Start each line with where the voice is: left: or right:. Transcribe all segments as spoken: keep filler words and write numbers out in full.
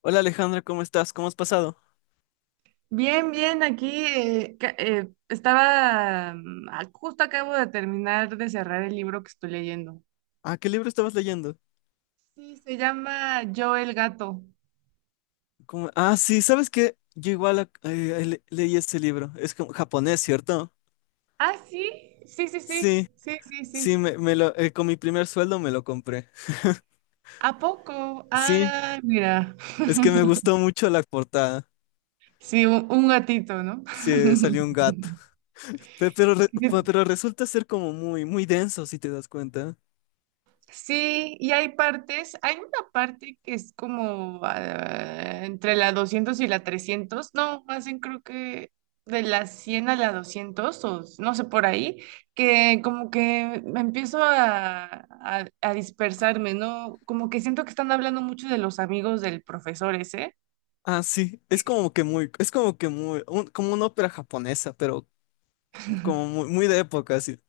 left: Hola Alejandra, ¿cómo estás? ¿Cómo has pasado?
right: Bien, bien, aquí eh, ca- eh, estaba, mm, ah, justo acabo de terminar de cerrar el libro que estoy leyendo.
left: Ah, ¿qué libro estabas leyendo?
right: Sí, se llama Yo el gato.
left: ¿Cómo- Ah, sí, ¿sabes qué? Yo igual ac- eh, le- leí ese libro. Es como japonés, ¿cierto?
right: Ah, sí, sí, sí, sí,
left: Sí,
right: sí, sí,
left: sí,
right: sí.
left: me, me lo, eh, con mi primer sueldo me lo compré.
right: ¿A poco?
left: Sí,
right: Ah, mira.
left: es que me gustó mucho la portada.
right: Sí, un, un gatito, ¿no?
left: Sí, salió un gato. Pe- Pero, re- pe- pero resulta ser como muy, muy denso, si te das cuenta.
right: Sí, y hay partes, hay una parte que es como ah, entre la doscientos y la trescientos, no, más bien creo que de la cien a la doscientos o no sé por ahí, que como que me empiezo a, a, a dispersarme, ¿no? Como que siento que están hablando mucho de los amigos del profesor ese.
left: Ah, sí, es como que muy, es como que muy, un- como una ópera japonesa, pero como muy, muy de época, sí.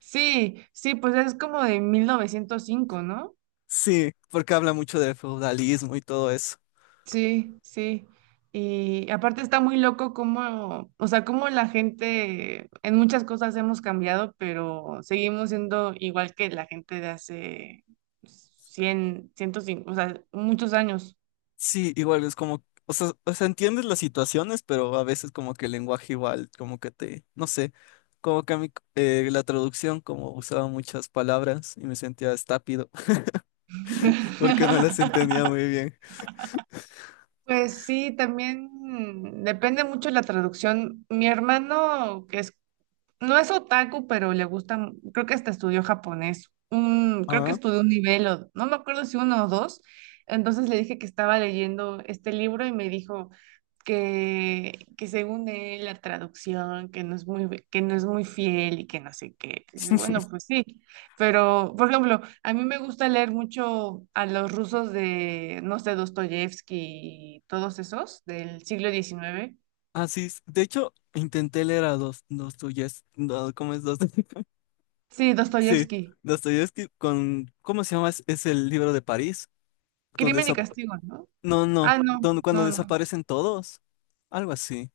right: Sí, sí, pues es como de mil novecientos cinco, ¿no?
left: Sí, porque habla mucho del feudalismo y todo eso.
right: Sí, sí. Y aparte está muy loco cómo, o sea, cómo la gente, en muchas cosas hemos cambiado, pero seguimos siendo igual que la gente de hace cien, ciento 105, o sea, muchos años.
left: Sí, igual es como, o sea, o sea, entiendes las situaciones, pero a veces como que el lenguaje igual, como que te, no sé, como que a mí eh, la traducción como usaba muchas palabras y me sentía estápido porque no las entendía muy bien.
right: Pues sí, también depende mucho de la traducción. Mi hermano, que es no es otaku, pero le gusta, creo que hasta estudió japonés. Un, creo que
left: Ah,
right: estudió un nivel, o, no me acuerdo si uno o dos. Entonces le dije que estaba leyendo este libro y me dijo que, que según él la traducción, que no es muy, ve- que no es muy fiel y que no sé qué. Dices, bueno, pues sí. Pero, por ejemplo, a mí me gusta leer mucho a los rusos de, no sé, Dostoyevsky y todos esos del siglo diecinueve.
left: ah, sí, s- de hecho, intenté leer a dos, Dostoyevsky, no, ¿cómo es Dostoyevsky?
right: Sí,
left: Sí,
right: Dostoyevsky.
left: Dostoyevsky con, ¿cómo se llama? Es, es el libro de París, donde,
right: Crimen y
left: esa-
right: castigo, ¿no?
left: no, no,
right: Ah, no,
left: donde, cuando
right: no, no.
left: desaparecen todos, algo así.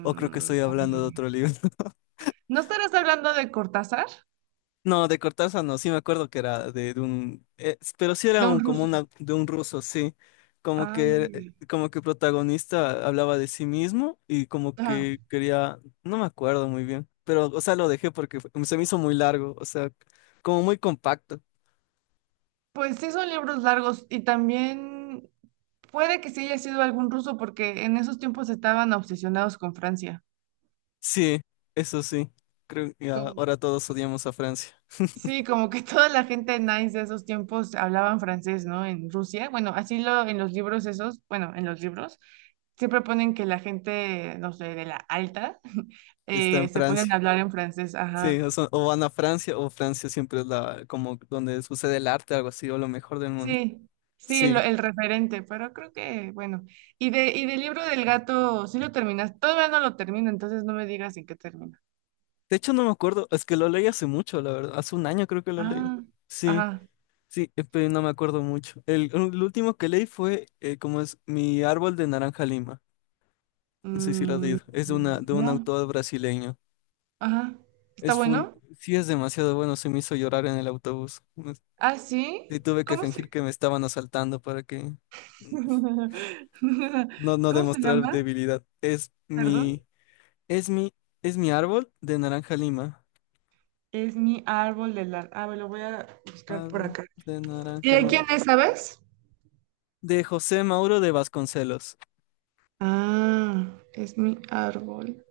left: O creo que estoy hablando de otro libro.
right: ¿no estarás hablando de Cortázar?
left: No, de Cortázar no, sí me acuerdo que era de, de un, eh, pero sí era
right: De un
left: un, como
right: ruso.
left: una, de un ruso, sí, como
right: Ah, no,
left: que, eh,
right: mira.
left: como que el protagonista hablaba de sí mismo y como
right: Ajá.
left: que quería, no me acuerdo muy bien, pero, o sea, lo dejé porque fue- se me hizo muy largo, o sea, como muy compacto.
right: Pues sí son libros largos y también puede que sí haya sido algún ruso porque en esos tiempos estaban obsesionados con Francia.
left: Sí, eso sí, creo que
right: Como-
left: ahora todos odiamos a Francia,
right: sí, como que toda la gente nice de esos tiempos hablaban francés, ¿no? En Rusia. Bueno, así lo en los libros esos, bueno, en los libros siempre ponen que la gente, no sé, de la alta,
left: está
right: eh,
left: en
right: se ponen a
left: Francia,
right: hablar en francés,
left: sí,
right: ajá.
left: o, sea, o van a Francia o Francia siempre es la, como donde sucede el arte, algo así, o lo mejor del mundo,
right: Sí, sí, el,
left: sí.
right: el referente, pero creo que, bueno. Y de, y del libro del gato, sí lo terminas. Todavía no lo termino, entonces no me digas en qué termina.
left: De hecho, no me acuerdo, es que lo leí hace mucho, la verdad, hace un año creo que lo leí.
right: Ah,
left: Sí,
right: ajá.
left: sí, eh, pero no me acuerdo mucho. El, el último que leí fue, eh, como es, Mi árbol de naranja lima. No sé si lo has
right: Mm,
left: leído, es de, una, de un
right: no,
left: autor brasileño.
right: ajá. ¿Está
left: Es full,
right: bueno?
left: sí es demasiado bueno, se me hizo llorar en el autobús. Me-
right: Ah,
left: Y
right: sí.
left: tuve que
right: ¿Cómo
left: fingir
right: se...
left: que me estaban asaltando para que no, no
right: ¿Cómo se
left: demostrar
right: llama?
left: debilidad. Es
right: Perdón.
left: mi, es mi, es mi árbol de naranja lima.
right: Es mi árbol de la... Ah, me lo voy a buscar por
left: Árbol
right: acá.
left: de
right: ¿Y
left: naranja
right: de quién
left: lima,
right: es, sabes?
left: de José Mauro de Vasconcelos.
right: Ah, es mi árbol.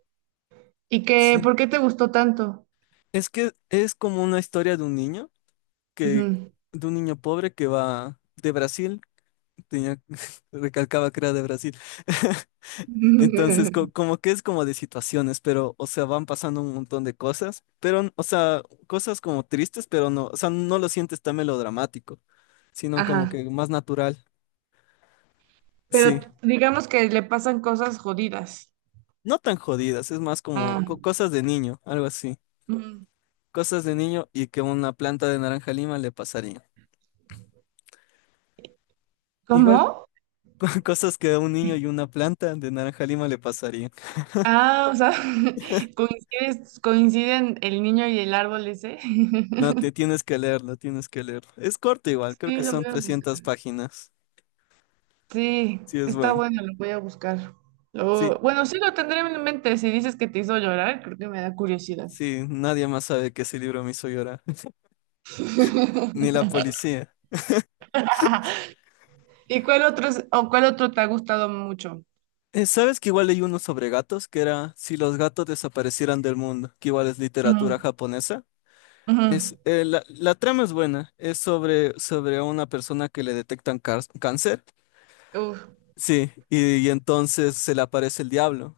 right: ¿Y qué,
left: Sí.
right: por qué te gustó tanto?
left: Es que es como una historia de un niño que,
right: Ujú.
left: de un niño pobre que va de Brasil, tenía, recalcaba que era de Brasil. Entonces, co- como que es como de situaciones, pero, o sea, van pasando un montón de cosas, pero, o sea, cosas como tristes, pero no, o sea, no lo sientes tan melodramático, sino como
right: Ajá.
left: que más natural.
right: Pero
left: Sí.
right: digamos que le pasan cosas jodidas.
left: No tan jodidas, es más como
right: Ah,
left: co- cosas de niño, algo así.
right: mm,
left: Cosas de niño y que una planta de naranja lima le pasaría. Igual
right: ¿Cómo?
left: cosas que a un niño y una planta de naranja lima le pasarían.
right: Ah, o sea, coincides- coinciden el niño y el árbol ese.
left: No, te tienes que leerlo, tienes que leerlo. Es corto igual, creo
right: Sí,
left: que
right: lo voy
left: son
right: a
left: trescientas
right: buscar.
left: páginas.
right: Sí,
left: Sí, es
right: está
left: bueno.
right: bueno, lo voy a buscar. Lo-
left: Sí,
right: bueno, sí lo tendré en mente. Si dices que te hizo llorar, creo que me da curiosidad.
left: sí, nadie más sabe que ese libro me hizo llorar, ni la policía.
right: ¿Y cuál otro es- o cuál otro te ha gustado mucho?
left: Eh, ¿sabes que igual leí uno sobre gatos? Que era Si los gatos desaparecieran del mundo, que igual es literatura
right: Ujú,
left: japonesa. Es,
right: ujú.
left: eh, la, la trama es buena, es sobre, sobre a una persona que le detectan car- cáncer.
right: Uf,
left: Sí, y, y entonces se le aparece el diablo.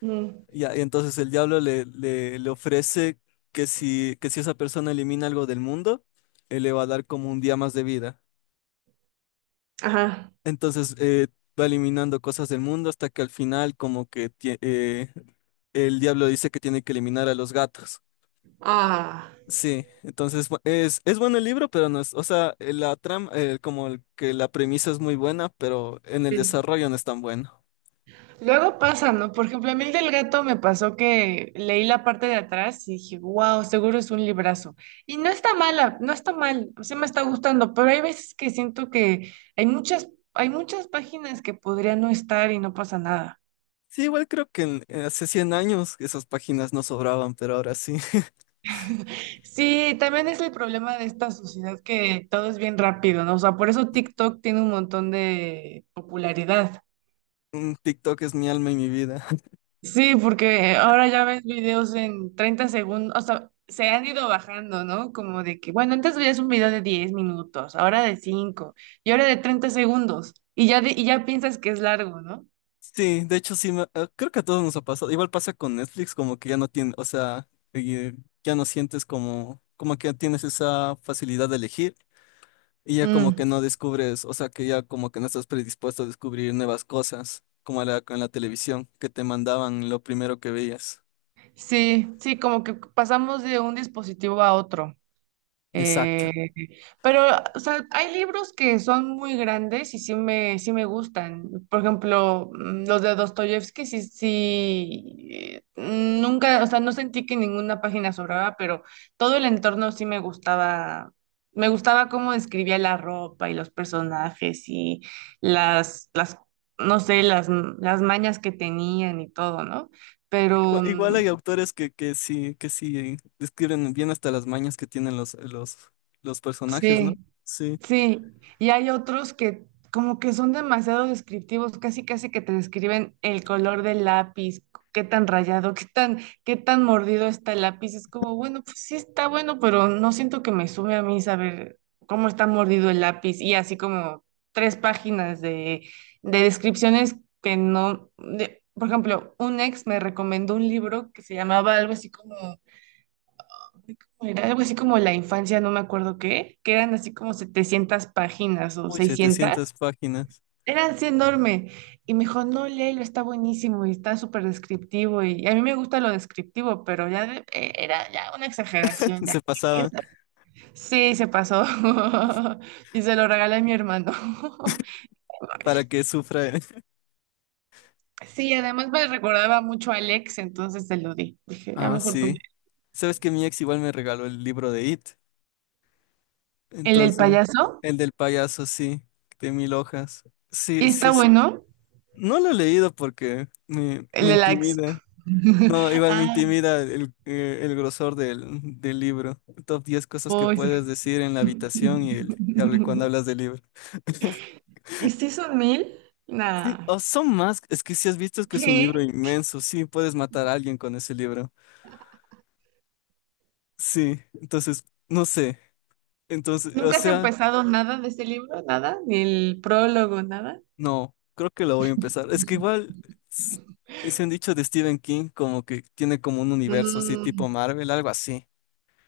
right: mm,
left: Y, a- y entonces el diablo le, le, le ofrece que si, que si esa persona elimina algo del mundo, él le va a dar como un día más de vida.
right: ajá.
left: Entonces eh, va eliminando cosas del mundo hasta que al final como que tie- eh, el diablo dice que tiene que eliminar a los gatos.
right: Ah.
left: Sí, entonces bu- es, es bueno el libro, pero no es, o sea, eh, la trama, eh, como el- que la premisa es muy buena, pero en el
right: Sí.
left: desarrollo no es tan bueno.
right: Luego pasa, ¿no? Por ejemplo, a mí el del gato me pasó que leí la parte de atrás y dije, wow, seguro es un librazo. Y no está mala, no está mal, o sea, me está gustando, pero hay veces que siento que hay muchas, hay muchas páginas que podrían no estar y no pasa nada.
left: Sí, igual creo que en- en hace cien años esas páginas no sobraban, pero ahora sí.
right: Sí, también es el problema de esta sociedad que todo es bien rápido, ¿no? O sea, por eso TikTok tiene un montón de popularidad.
left: Mm, TikTok es mi alma y mi vida.
right: Sí, porque ahora ya ves videos en treinta segundos, o sea, se han ido bajando, ¿no? Como de que, bueno, antes veías un video de diez minutos, ahora de cinco y ahora de treinta segundos y ya, de- y ya piensas que es largo, ¿no?
left: Sí, de hecho sí, me- eh, creo que a todos nos ha pasado. Igual pasa con Netflix, como que ya no tiene, o sea, eh, ya no sientes como, como, que tienes esa facilidad de elegir y ya como
right: Mm,
left: que no descubres, o sea, que ya como que no estás predispuesto a descubrir nuevas cosas, como la, con la televisión, que te mandaban lo primero que veías.
right: sí, sí, como que pasamos de un dispositivo a otro. Eh,
left: Exacto.
right: pero, o sea, hay libros que son muy grandes y sí me, sí me gustan. Por ejemplo, mm, los de Dostoyevsky, sí, sí, eh, nunca, o sea, no sentí que ninguna página sobraba, pero todo el entorno sí me gustaba. Me gustaba cómo describía la ropa y los personajes y las, las, no sé, las, las mañas que tenían y todo, ¿no? Pero,
left: Igua- Igual
right: mm,
left: hay autores que, que sí, que sí describen bien hasta las mañas que tienen los, los, los personajes, ¿no?
right: sí.
left: Sí.
right: Sí, y hay otros que como que son demasiado descriptivos, casi casi que te describen el color del lápiz, qué tan rayado, qué tan, qué tan mordido está el lápiz. Es como, bueno, pues sí está bueno, pero no siento que me sube a mí saber cómo está mordido el lápiz. Y así como tres páginas de, de descripciones que no, de- por ejemplo, un ex me recomendó un libro que se llamaba algo así como era algo así como la infancia, no me acuerdo qué, que eran así como setecientas páginas o
left: Uy, setecientas
right: seiscientas.
left: páginas.
right: Era así enorme. Y me dijo, no, léelo, está buenísimo y está súper descriptivo. Y, a mí me gusta lo descriptivo, pero ya de- eh, era ya una exageración. Ya.
left: Se pasaban
right: Sí, se pasó. Y se lo regalé a mi hermano.
left: para que sufra. eh.
right: Sí, además me recordaba mucho a Alex, entonces se lo di. Dije, "a
left: Ah,
right: mejor tú,
left: sí.
right: léelo".
left: Sabes que mi ex igual me regaló el libro de It.
right: El del
left: Entonces,
right: payaso,
left: el del payaso, sí, de mil hojas. Sí,
right: y
left: sí,
right: está
left: eso.
right: bueno.
left: No lo he leído porque me,
right: El
left: me
right: de la ex.
left: intimida. No, igual me
right: Ah.
left: intimida el, eh, el grosor del, del libro. Top diez cosas que
right: Uy, sí.
left: puedes decir en la habitación y, el, y hable- cuando hablas del libro.
right: ¿Y si son mil?
left: Sí,
right: Nada.
left: o son más, es que si has visto es que es un
right: ¿Qué?
left: libro inmenso, sí, puedes matar a alguien con ese libro. Sí, entonces, no sé. Entonces, o
right: ¿Nunca has
left: sea,
right: empezado nada de este libro? ¿Nada? ¿Ni el prólogo? ¿Nada?
left: no, creo que lo voy a empezar. Es que igual, s- se han dicho de Stephen King como que tiene como un universo así tipo
right: Mm,
left: Marvel, algo así.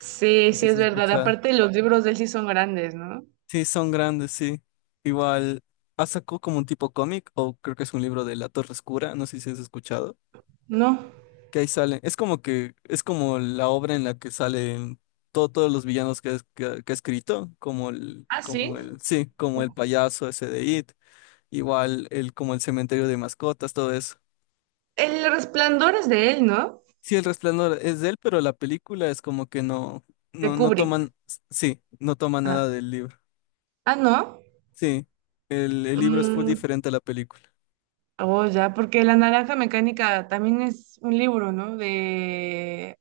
right: sí, sí,
left: Así se
right: es verdad.
left: escucha.
right: Aparte, los libros de él sí son grandes, ¿no?
left: Sí, son grandes, sí. Igual, ha sacado como un tipo cómic, o creo que es un libro de La Torre Oscura, no sé si has escuchado,
right: No.
left: que ahí sale. Es como que, es como la obra en la que salen todo- todos los villanos que, es- que, que ha escrito, como el,
right: Ah, sí.
left: como el, sí, como el payaso ese de It, igual el, como el cementerio de mascotas, todo eso.
right: El Resplandor es de él, ¿no?
left: Sí, El Resplandor es de él, pero la película es como que no,
right: De
left: no, no
right: Kubrick.
left: toman, sí, no toma
right: Ah,
left: nada del libro.
right: ah, ¿no?
left: Sí, el, el libro es full
right: Mm,
left: diferente a la película.
right: oh, ya, porque La Naranja Mecánica también es un libro, ¿no? De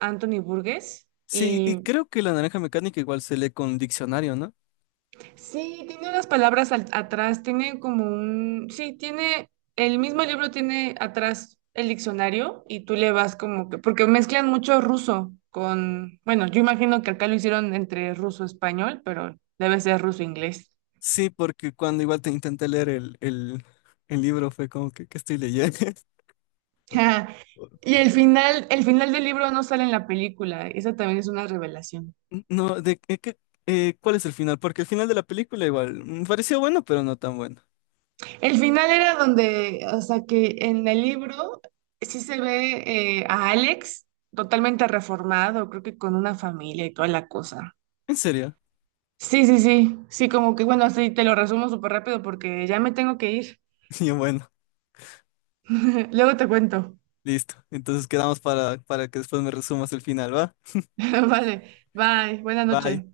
right: Anthony Burgess.
left: Sí, y
right: Y...
left: creo que la naranja mecánica igual se lee con diccionario, ¿no?
right: Sí, tiene unas palabras al- atrás, tiene como un, sí, tiene, el mismo libro tiene atrás el diccionario y tú le vas como que, porque mezclan mucho ruso con, bueno, yo imagino que acá lo hicieron entre ruso-español, pero debe ser ruso-inglés.
left: Sí, porque cuando igual te intenté leer el, el, el libro fue como que, ¿qué estoy leyendo?
right: Y el final, el final del libro no sale en la película, esa también es una revelación.
left: No, de qué, qué- eh, ¿cuál es el final? Porque el final de la película igual me pareció bueno, pero no tan bueno.
right: El final era donde, o sea, que en el libro sí se ve eh, a Alex totalmente reformado, creo que con una familia y toda la cosa.
left: ¿En serio?
right: Sí, sí, sí, sí, como que bueno, así te lo resumo súper rápido porque ya me tengo que ir.
left: Y yo, bueno,
right: Luego te cuento.
left: listo. Entonces quedamos para, para que después me resumas el final, ¿va?
right: Vale, bye, buena
left: Bye.
right: noche.